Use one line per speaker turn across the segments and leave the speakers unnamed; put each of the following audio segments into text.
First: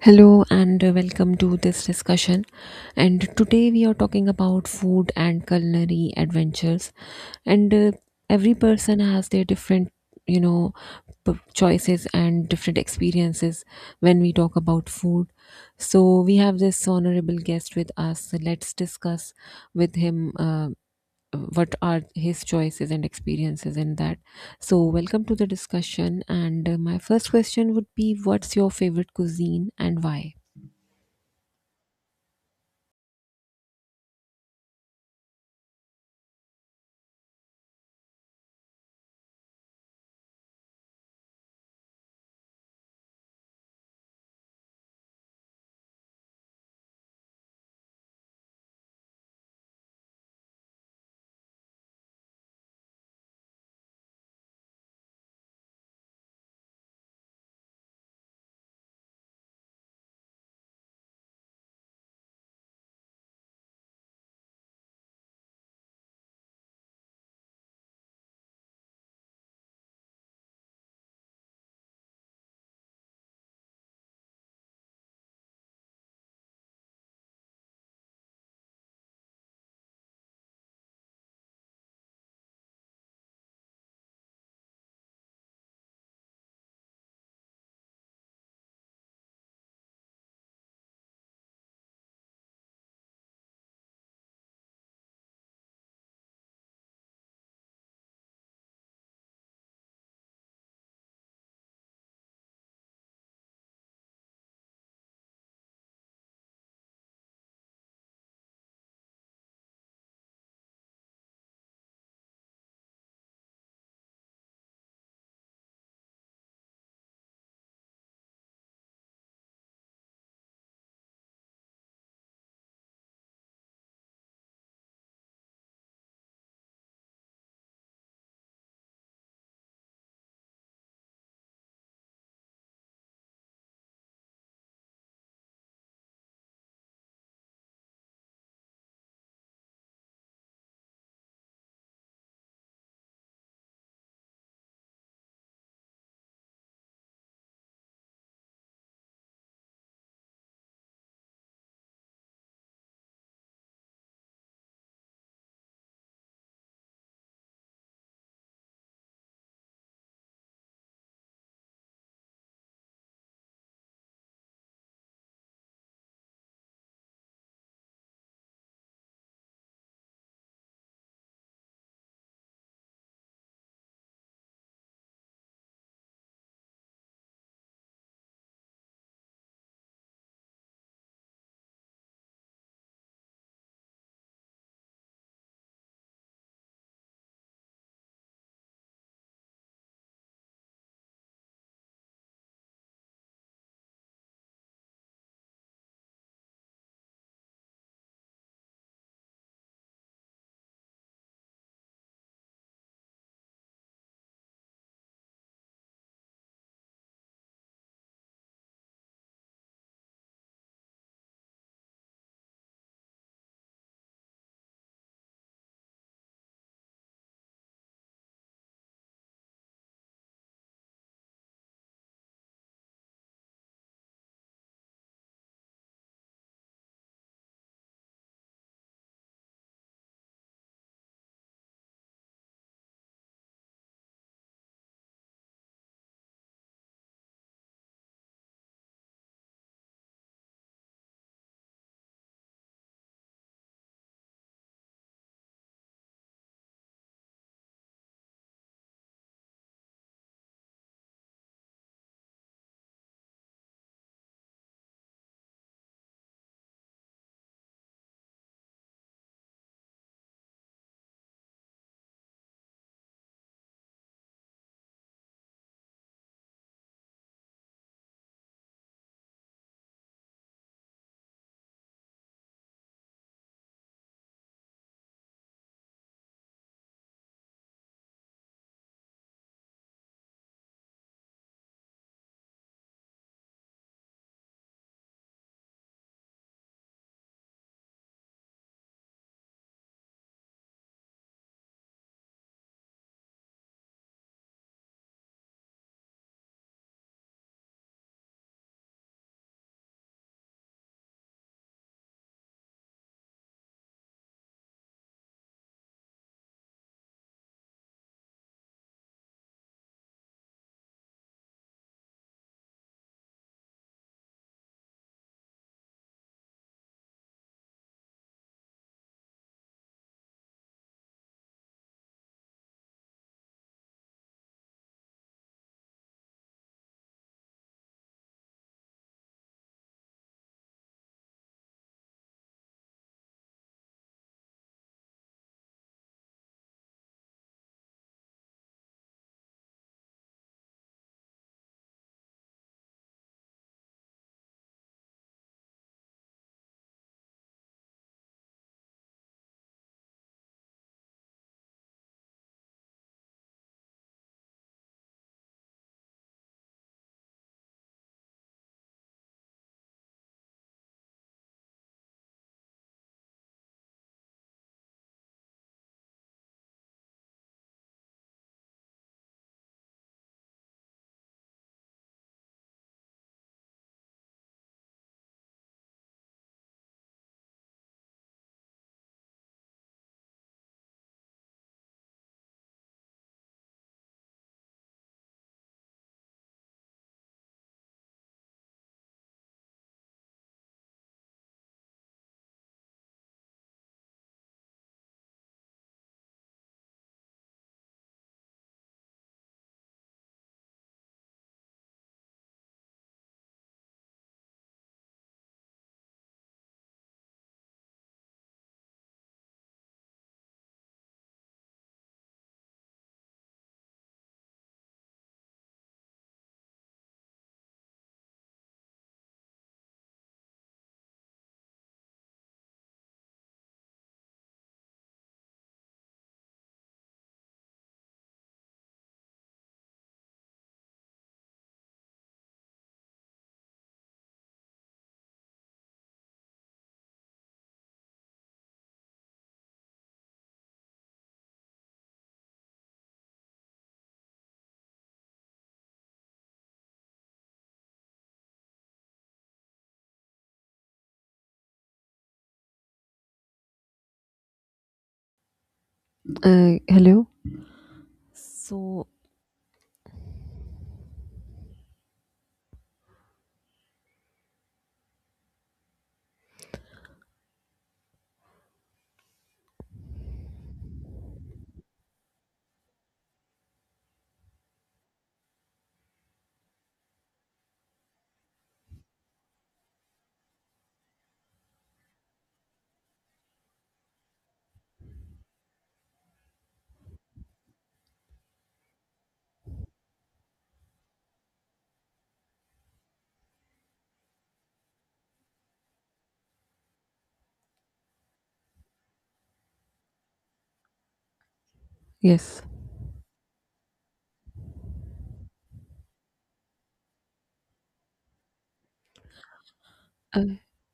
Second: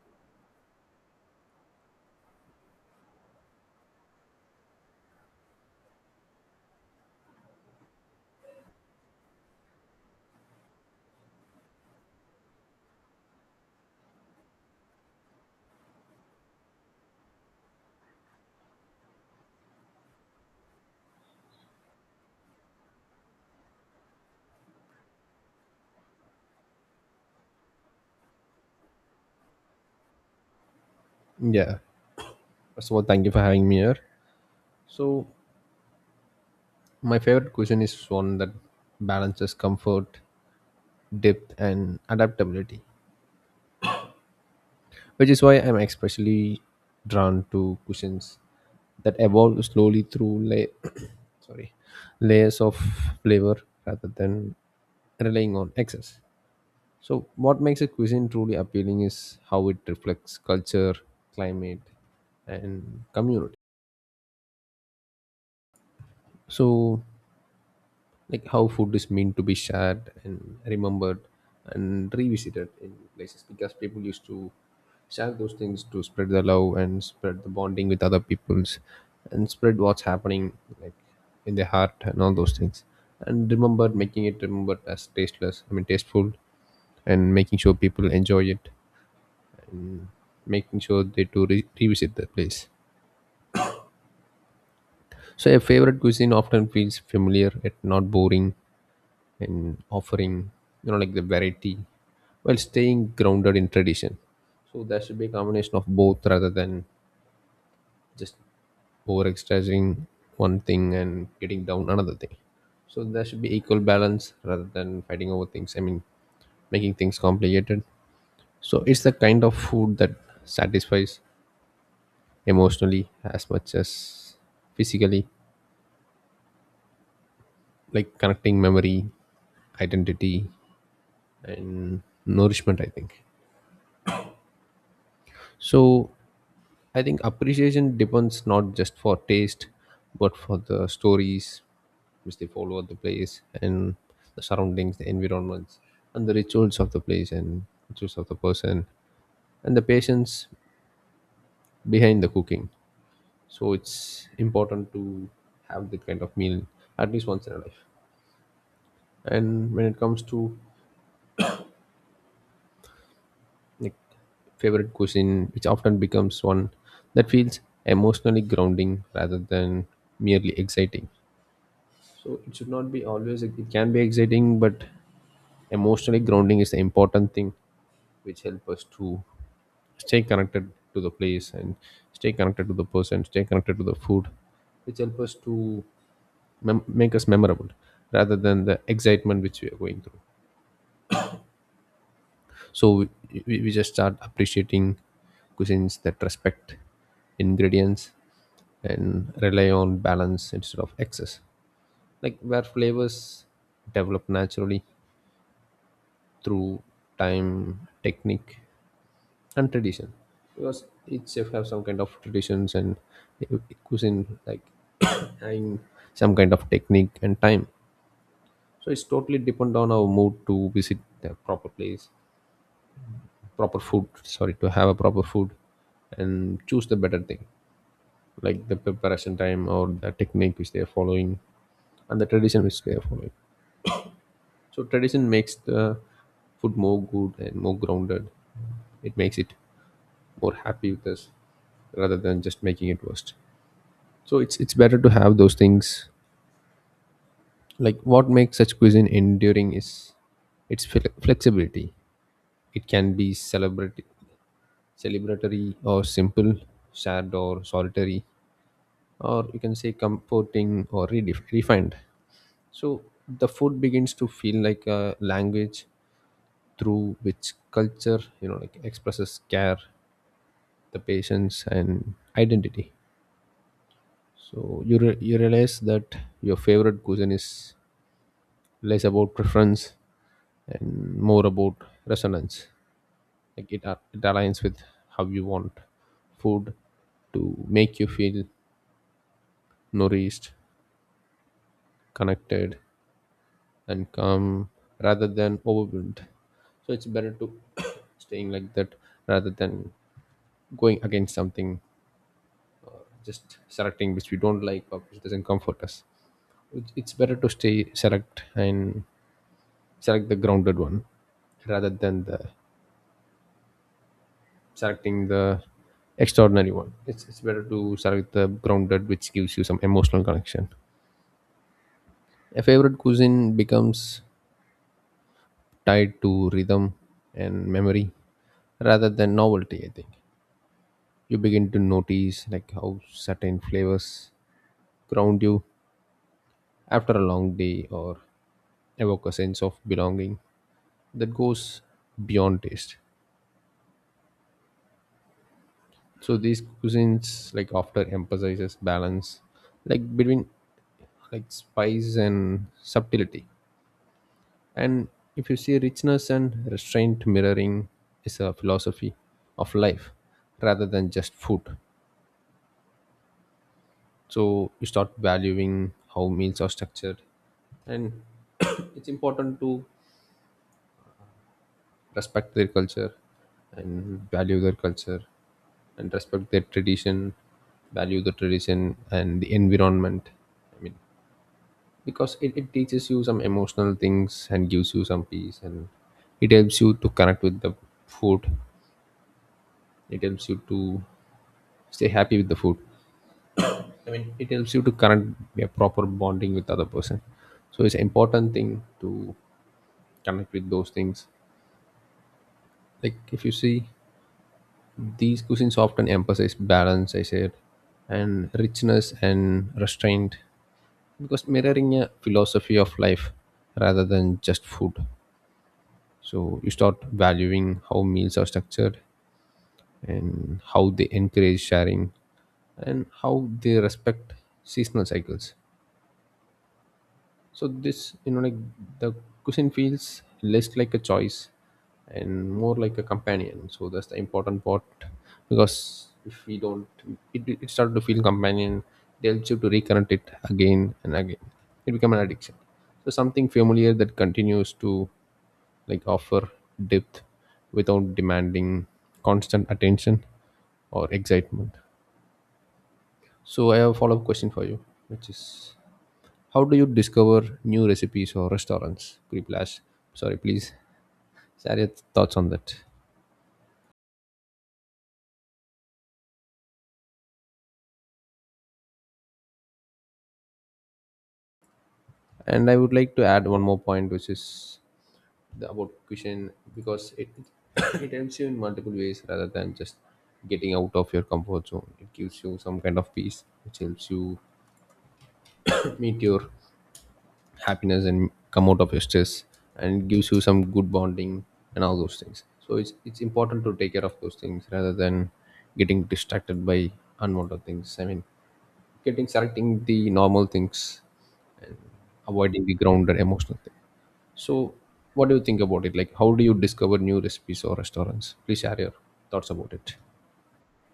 Hello and Welcome to this discussion. And today we are talking about food and culinary adventures. And Every person has their different, you know, choices and different experiences when we talk about food. So we have this honorable guest with us. So let's discuss with him. What are his choices and experiences in that? So welcome to the discussion and my first question would be, what's your favorite cuisine and why?
Yeah. First of all, thank you for having me here. So, my favorite cuisine is one that balances comfort, depth, and adaptability, which is why I'm especially drawn to cuisines that evolve slowly through la- sorry layers of flavor rather than relying on excess. So, what makes a cuisine truly appealing is how it reflects culture, climate, and community. So, like how food is meant to be shared and remembered and revisited in places because people used to share those things to spread the love and spread the bonding with other peoples and spread what's happening like in their heart and all those things and remembered making it remembered as tasteless I mean tasteful and making sure people enjoy it, making sure they do revisit the place. So a favorite cuisine often feels familiar yet not boring, and offering like the variety while staying grounded in tradition. So there should be a combination of both rather than just over exercising one thing and getting down another thing. So there should be equal balance rather than fighting over things I mean making things complicated. So it's the kind of food that satisfies emotionally as much as physically, like connecting memory, identity, and nourishment, I think. So I think appreciation depends not just for taste, but for the stories which they follow at the place and the surroundings, the environments, and the rituals of the place and rituals of the person and the patience behind the cooking. So it's important to have that kind of meal at least once in a life. And when it comes to like favorite cuisine, which often becomes one that feels emotionally grounding rather than merely exciting. So it should not be always. It can be exciting, but emotionally grounding is the important thing, which help us to stay connected to the place and stay connected to the person, stay connected to the food, which help us to make us memorable rather than the excitement which we are going through. So we just start appreciating cuisines that respect ingredients and rely on balance instead of excess, like where flavors develop naturally through time, technique, and tradition. Because each chef have some kind of traditions and cuisine, like having some kind of technique and time. So it's totally depend on our mood to visit the proper place, proper food. Sorry, to have a proper food and choose the better thing, like the preparation time or the technique which they are following and the tradition which they are following. So tradition makes the food more good and more grounded. It makes it more happy with us rather than just making it worse. So it's better to have those things. Like what makes such cuisine enduring is its flexibility. It can be celebratory or simple, sad or solitary, or you can say comforting or refined. So the food begins to feel like a language through which culture, like expresses care, the patience, and identity. So you realize that your favorite cuisine is less about preference and more about resonance. Like it aligns with how you want food to make you feel nourished, connected, and calm rather than overwhelmed. So it's better to staying like that rather than going against something, just selecting which we don't like or which doesn't comfort us. It's better to stay select and select the grounded one rather than the selecting the extraordinary one. It's better to select the grounded which gives you some emotional connection. A favorite cuisine becomes tied to rhythm and memory rather than novelty, I think. You begin to notice like how certain flavors ground you after a long day or evoke a sense of belonging that goes beyond taste. So these cuisines like after emphasizes balance like between like spice and subtlety. And if you see richness and restraint mirroring is a philosophy of life rather than just food. So you start valuing how meals are structured and it's important to respect their culture and value their culture and respect their tradition, value the tradition and the environment. i mean because it teaches you some emotional things and gives you some peace, and it helps you to connect with the food, it helps you to stay happy with the food. I mean, it helps you to connect a proper bonding with other person. So it's an important thing to connect with those things. Like if you see, these cuisines often emphasize balance, I said, and richness and restraint because mirroring a philosophy of life rather than just food. So you start valuing how meals are structured and how they encourage sharing and how they respect seasonal cycles. So this, like the cuisine feels less like a choice and more like a companion. So that's the important part, because if we don't, it started to feel companion, they'll choose to reconnect it again and again. It become an addiction. So something familiar that continues to like offer depth without demanding constant attention or excitement. So I have a follow-up question for you, which is how do you
Hello.
discover new recipes or
So
restaurants? Could you please, sorry, please share your thoughts on that. And I would like to add one more point, which is about cuisine, because it it helps you in multiple ways rather than just getting out of your comfort zone. It gives you some kind of peace, which helps you meet your happiness and come out of your stress, and gives you some good bonding and all those things. So it's important to take care of those things rather than getting distracted by unwanted things. I mean, getting selecting the normal things,
yes.
avoiding the grounded emotional thing. So, what do you think about it? Like, how do you discover new recipes or restaurants? Please share your thoughts about it.
Uh,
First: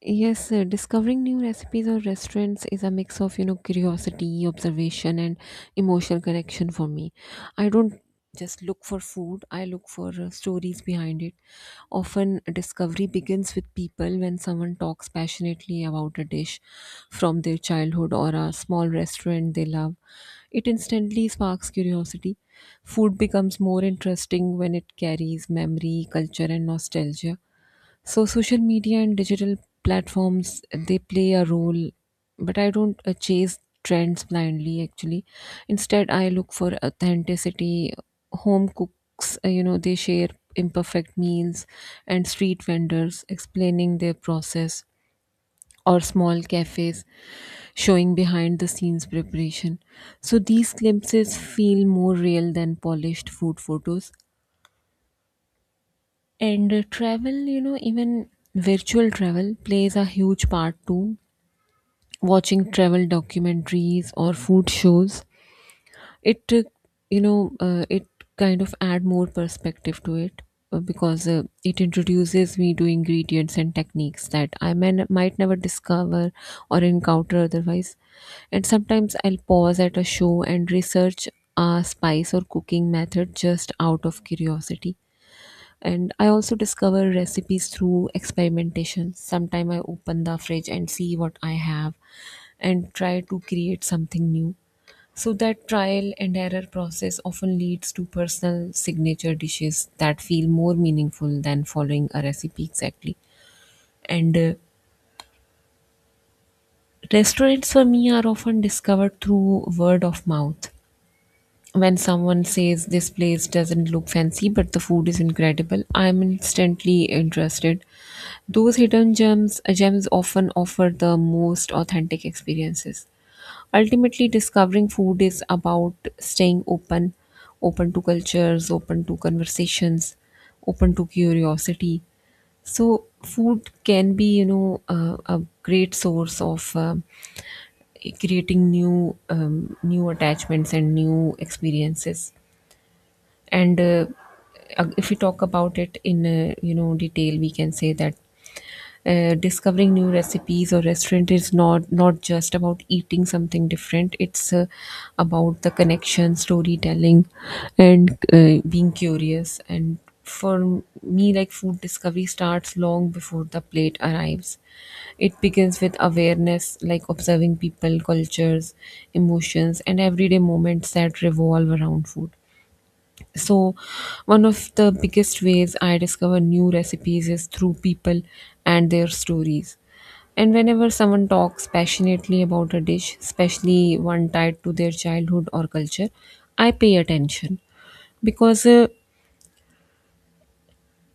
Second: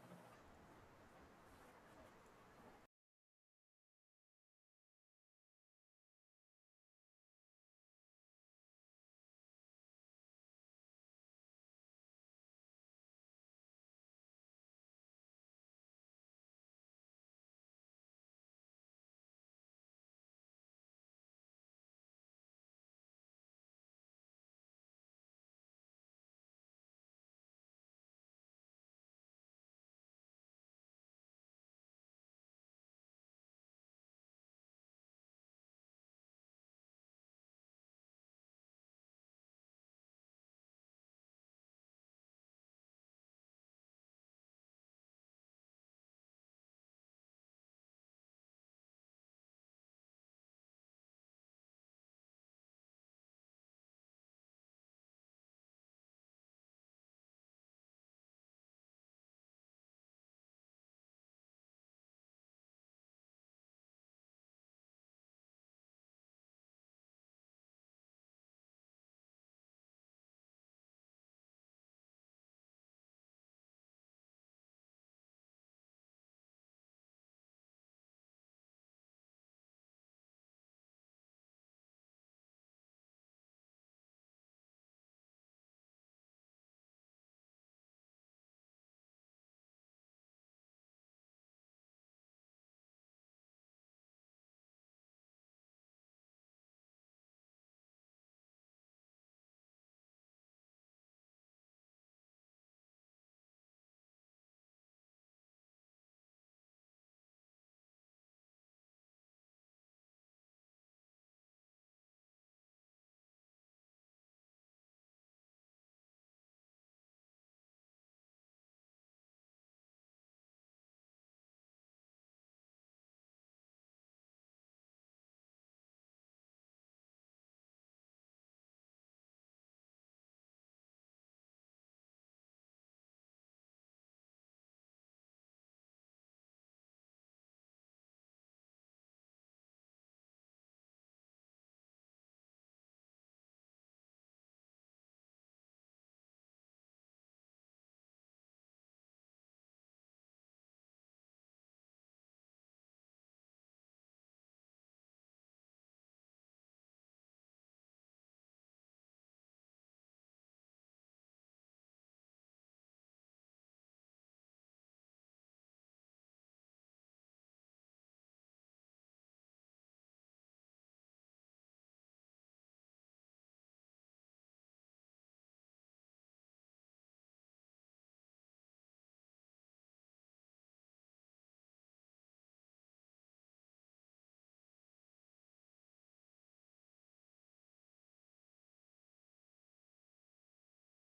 yes, Discovering new recipes or restaurants is a mix of, you know, curiosity, observation, and emotional connection for me. I don't just look for food, I look for stories behind it. Often, discovery begins with people when someone talks passionately about a dish from their childhood or a small restaurant they love. It instantly sparks curiosity. Food becomes more interesting when it carries memory, culture, and nostalgia. So social media and digital platforms, they play a role, but I don't chase trends blindly, actually. Instead, I look for authenticity. Home cooks, they share imperfect meals, and street vendors explaining their process, or small cafes showing behind the scenes preparation. So these glimpses feel more real than polished food photos. And Travel, you know, even virtual travel plays a huge part too. Watching travel documentaries or food shows, it, you know, it kind of add more perspective to it, because it introduces me to ingredients and techniques that might never discover or encounter otherwise. And sometimes I'll pause at a show and research a spice or cooking method just out of curiosity. And I also discover recipes through experimentation. Sometime I open the fridge and see what I have and try to create something new. So that trial and error process often leads to personal signature dishes that feel more meaningful than following a recipe exactly. And Restaurants for me are often discovered through word of mouth. When someone says this place doesn't look fancy but the food is incredible, I'm instantly interested. Those hidden gems often offer the most authentic experiences. Ultimately, discovering food is about staying open, open to cultures, open to conversations, open to curiosity. So food can be, you know, a great source of creating new attachments and new experiences. And If we talk about it in, you know, detail, we can say that, discovering new recipes or restaurant is not just about eating something different. It's about the connection, storytelling, and being curious. And for me, like, food discovery starts long before the plate arrives. It begins with awareness, like observing people, cultures, emotions, and everyday moments that revolve around food. So, one of the biggest ways I discover new recipes is through people and their stories. And whenever someone talks passionately about a dish, especially one tied to their childhood or culture, I pay attention, because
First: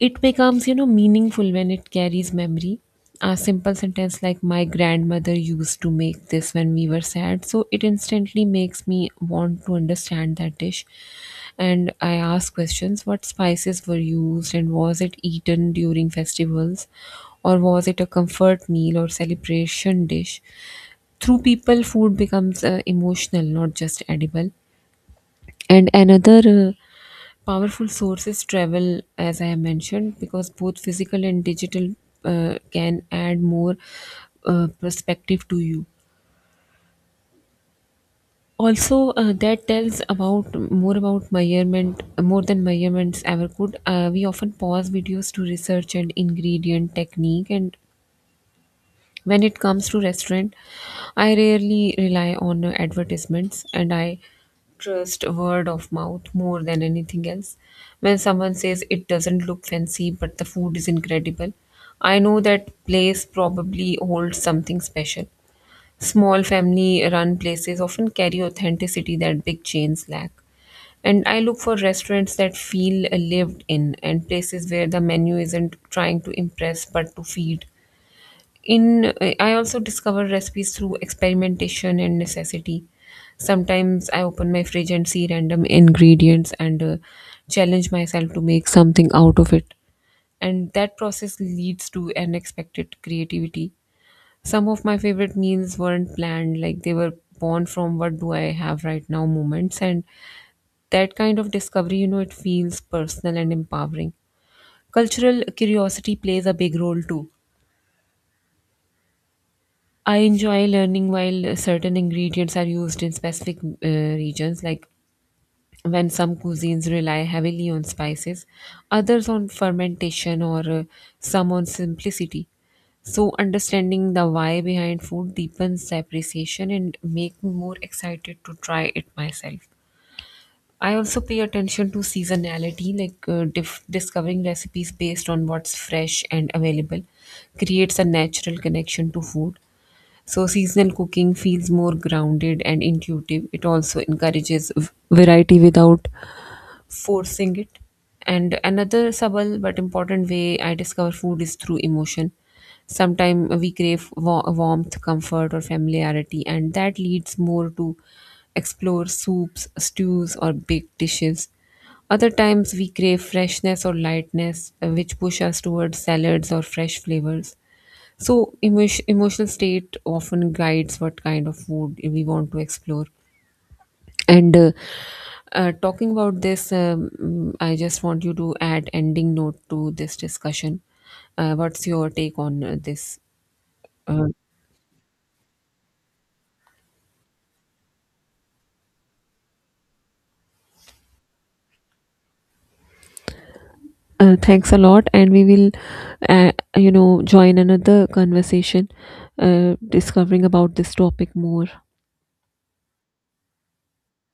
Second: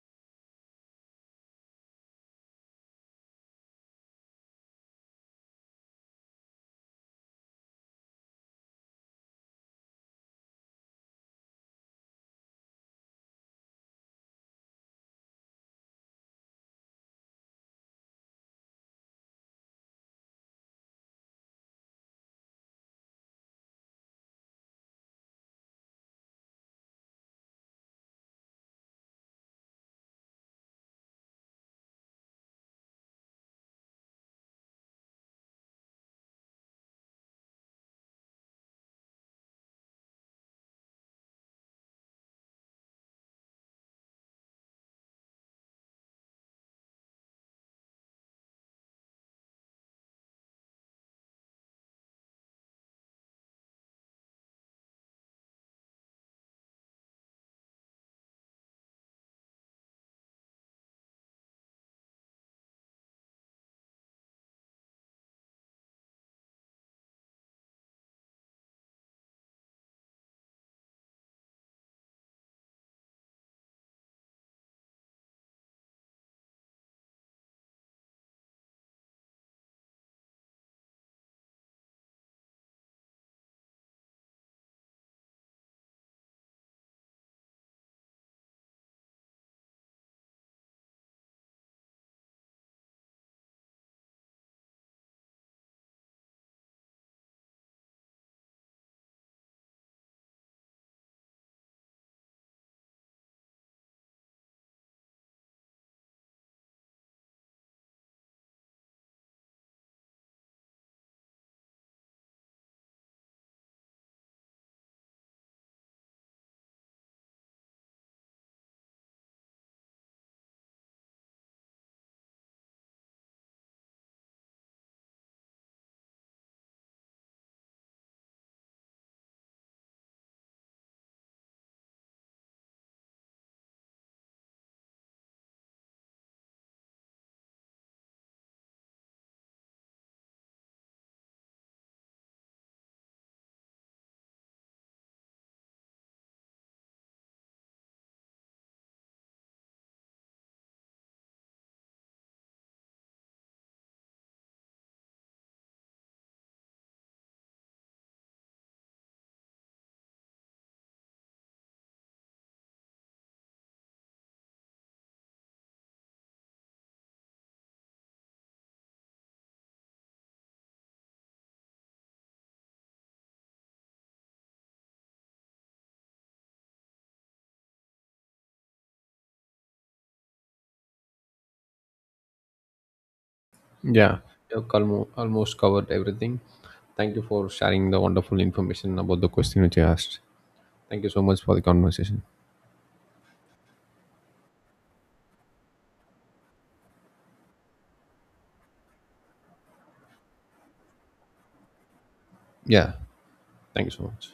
it becomes, you know, meaningful when it carries memory. A simple sentence like "My grandmother used to make this when we were sad," so it instantly makes me want to understand that dish. And I ask questions: what spices were used, and was it eaten during festivals, or was it a comfort meal or celebration dish? Through people, food becomes emotional, not just edible. And another uh, powerful sources travel, as I have mentioned, because both physical and digital can add more perspective to you. Also, that tells about more about measurement, more than measurements ever could. We often pause videos to research and ingredient, technique, and when it comes to restaurant, I rarely rely on advertisements, and I trust word of mouth more than anything else. When someone says it doesn't look fancy but the food is incredible, I know that place probably holds something special. Small family run places often carry authenticity that big chains lack. And I look for restaurants that feel lived in, and places where the menu isn't trying to impress but to feed in. I also discover recipes through experimentation and necessity. Sometimes I open my fridge and see random ingredients and challenge myself to make something out of it, and that process leads to unexpected creativity. Some of my favorite meals weren't planned, like they were born from "what do I have right now" moments. And that kind of discovery, you know, it feels personal and empowering. Cultural curiosity plays a big role too. I enjoy learning while certain ingredients are used in specific regions, like when some cuisines rely heavily on spices, others on fermentation, or some on simplicity. So, understanding the why behind food deepens the appreciation and makes me more excited to try it myself. I also pay attention to seasonality, like, discovering recipes based on what's fresh and available, creates a natural connection to food. So seasonal cooking feels more grounded and intuitive. It also encourages variety without forcing it. And another subtle but important way I discover food is through emotion. Sometimes we crave warmth, comfort, or familiarity, and that leads more to explore soups, stews, or baked dishes. Other times we crave freshness or lightness, which push us towards salads or fresh flavors. So, emotional state often guides what kind of food we want to explore. And Talking about this, I just want you to add ending note to this discussion. What's your take on this?
Yeah,
Uh,
you've almost covered everything. Thank you for sharing the wonderful information about the question which you asked. Thank you so much for the conversation.
Thanks a lot, and we will, uh, you know, join another conversation, discovering about this topic more.
Yeah, thank you so much.